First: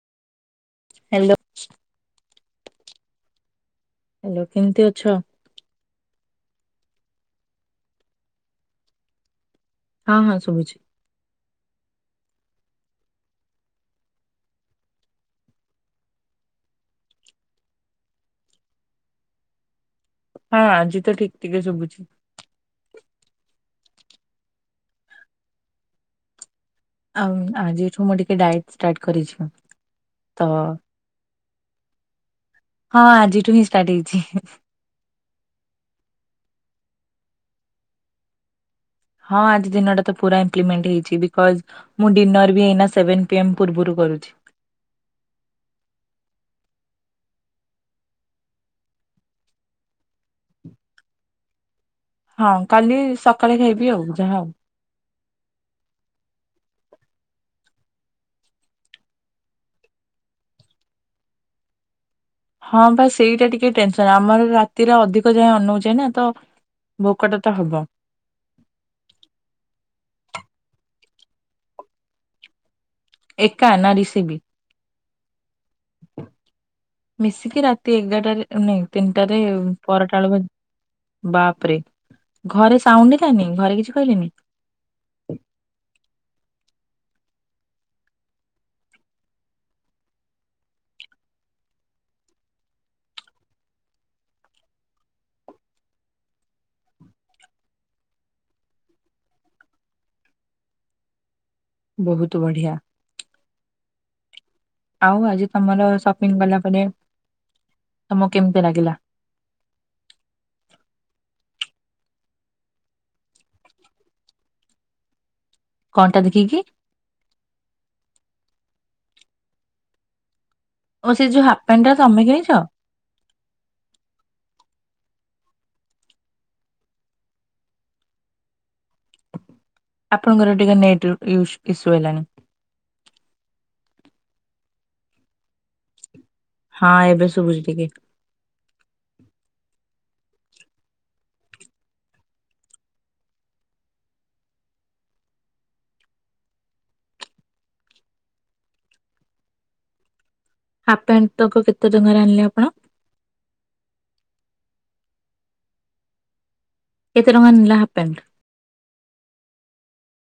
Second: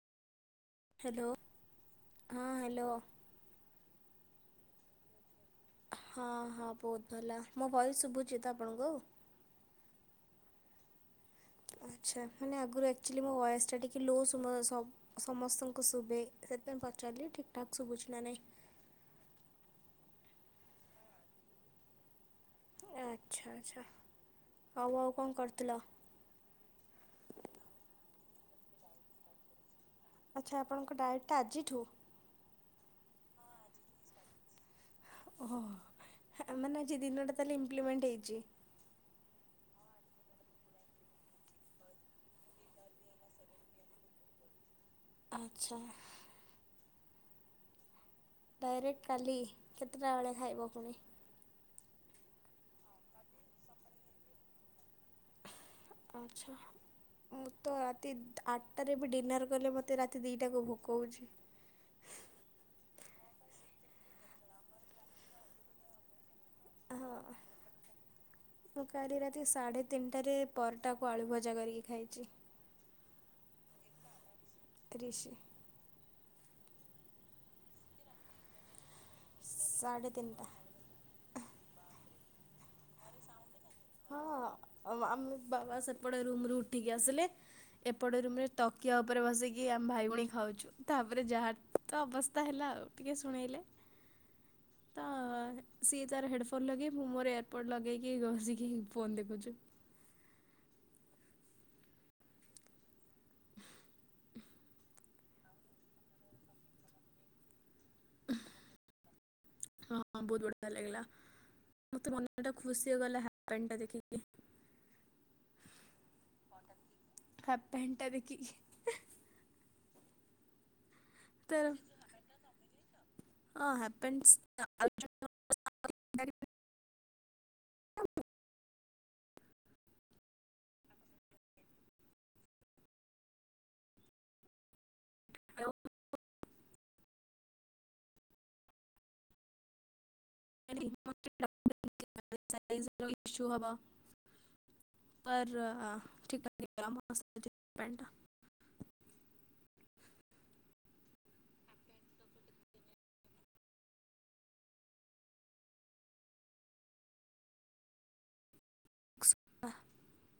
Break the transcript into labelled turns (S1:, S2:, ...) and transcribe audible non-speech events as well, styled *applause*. S1: Hello
S2: hello
S1: ହଁ hello.
S2: Hello କେମତି ଅଛ?
S1: ହଁ ହଁ ବହୁତ ଭଲ ମୋ ଭୟସ ଶୁଭୁଛି ତ ଆପଣଙ୍କୁ
S2: ହଁ ହଁ ଶୁଭୁଛି।
S1: ଆଛା ମାନେ ଆଗରୁ ଅକ୍ଚୋଲି ମୋ ଭାଏସଟା ଟିକେ ଲୋ ସୁମା ସମ ସମସ୍ତଙ୍କୁ ଶୁଭେ ସେଥିପାଇଁ ପଚାରିଲି ଠିକ୍ ଠାକ୍ ଶୁଭୁଛି ନାହିଁ।
S2: *inaudible* ହଁ ଆଜି ତ ଠିକ ଟିକେ ଶୁଭୁଚି।
S1: ଆଛା ଆଛା ଆଉ ଆଉ କଣ କରୁଥିଲ?
S2: ଆଉ ଆଜିଠୁ ମୁଁ ଟିକେ ଡାଏଟ ଷ୍ଟାର୍ଟ କରିଛି ପା।
S1: ଆଛା ଆପଣଙ୍କ ଡାଏଟ ଟା ଆଜିଠୁ
S2: ହଁ ଆଜିଠୁ ହିଁ ଷ୍ଟାର୍ଟ ହେଇଚି।
S1: ଓ ମାନେଜି ଦିନଟା ତାହେଲେ ଇପ୍ଲିମେଣ୍ଟ ହେଇଚି।
S2: ହଁ ଆଜି ଦିନଟା ତ ପୁରା ଇମ୍ପ୍ଲିମେଣ୍ଟ ହେଇଚି ବିକଜ ମୁଁ ଡିନର ବି ଏଇ ସେଭନ ପୂର୍ବରୁ କରୁ *inaudible*
S1: ଆଛା। ଡାଇରେକ୍ଟ କାଲି କେତେଟା ବେଳେ ଖାଇବ ପୁଣି?
S2: ହଁ କାଲି ସକାଳେ ଖାଇବି ଆଉ ଯାହା ହଉ।
S1: ଆଛା। ମୁଁ ତ ରାତି ଆଠଟାରେ ବି ଡିନର୍ କଲେ ମୋତେ ରାତି ଦିଇଟାକୁ ଭୋକହୋଉଚି।
S2: ହଁ ବା ସେଇଟା ଟିକେ ଟେନସନ ଆମର ରାତିରେ ଅଧିକ ଯାଏ ଅନଉଚେ ନା ତ
S1: ହଁ
S2: ଭୋକଟା ତ ହବ।
S1: ମୁଁ କାଲି ରାତି ସାଢ଼େ ତିନଟାରେ ପରଟାକୁ ଆଳୁ ଭଜା କରିକି ଖାଇଚି।
S2: ଏକା ନା ରିସି ବିି
S1: ତ୍ରିଶି
S2: ମିଶିକି ରାତି ଏଗାରଟାରେ ନାଇ ଟାରେ
S1: ସାଢ଼େ
S2: ପରଟା ଆଳୁ ଭ
S1: ତିନିଟା
S2: ବାପରେ ଘରେ ସାଉଣ୍ଡ ହେଲାନି ଘରେ କିଛି
S1: ହଁ
S2: କହିଲେନି?
S1: ଅ ଆମେ ବାବା ସେ ପଡେ ରୁମ ଠିକି ଆସିଲେ ଏପଟ ରୁମରେ ତକିଆ ଉପରେ ବସିକି ଆମେ ଭାଇଭଉଣୀ ଖାଉଛୁ ତାପରେ ଯାହା ତ ଅବସ୍ଥା ହେଲା ଆଉ ଟିକେ ଶୁଣେଇଲେ।
S2: *inaudible*
S1: ତ ସିଏ ତାର ହେଡ ଫୋନ ଲଗେଇ ମୁଁ ମୋର ଏୟାରପୋର୍ଟ ଲଗେଇକି ଘ ଗେଇକି ଫୋନ ଦେଖୁଚୁ।
S2: ବହୁତ ବଢ଼ିଆ। ଆଉ ଆଜି ତମର ସପିଙ୍ଗ କଲା ପରେ ତମକୁ କେମିତି ଲାଗିଲା?
S1: ହଁ ହଁ ବହୁତ ବଢିଆ ଲାଗିଲା। ମୋତେ ମନଟା ଖୁସି ହେଇଗଲା ହାଲ୍ଫ ପ୍ୟାଣ୍ଟଟା ଦେଖିକି।
S2: କଣ ଟା ଦେଖିକି
S1: ହାଲ୍ଫ ପ୍ୟାଣ୍ଟ ଟା ଦେଖିକି।
S2: ଓ ସେ ଯୋଉଁ ହାଫ
S1: ତାର
S2: ପ୍ୟାଣ୍ଟ ଟା ତମେ କିଣିଛ?
S1: ଆ *unintelligible*
S2: ଆପଣଙ୍କର ଟିକେ ନେଟ ୟୁ ୟୁସୁ ହେଲାଣି।
S1: ହଉ।
S2: ହଁ ଏବେ ଶୁଭୁଛି ଟିକେ।
S1: *unintelligible* ହବ। ପର ଠିକା *unintelligible*
S2: *inaudible* ପେଣ୍ଟ ତକ କେତେ ଟଙ୍କାରେ ଆଣିଲେ ଆପଣ? କେତେ ଟଙ୍କା ନେଲା ହାଲ୍ଫ ପ୍ୟାଣ୍ଟ?
S1: ୱ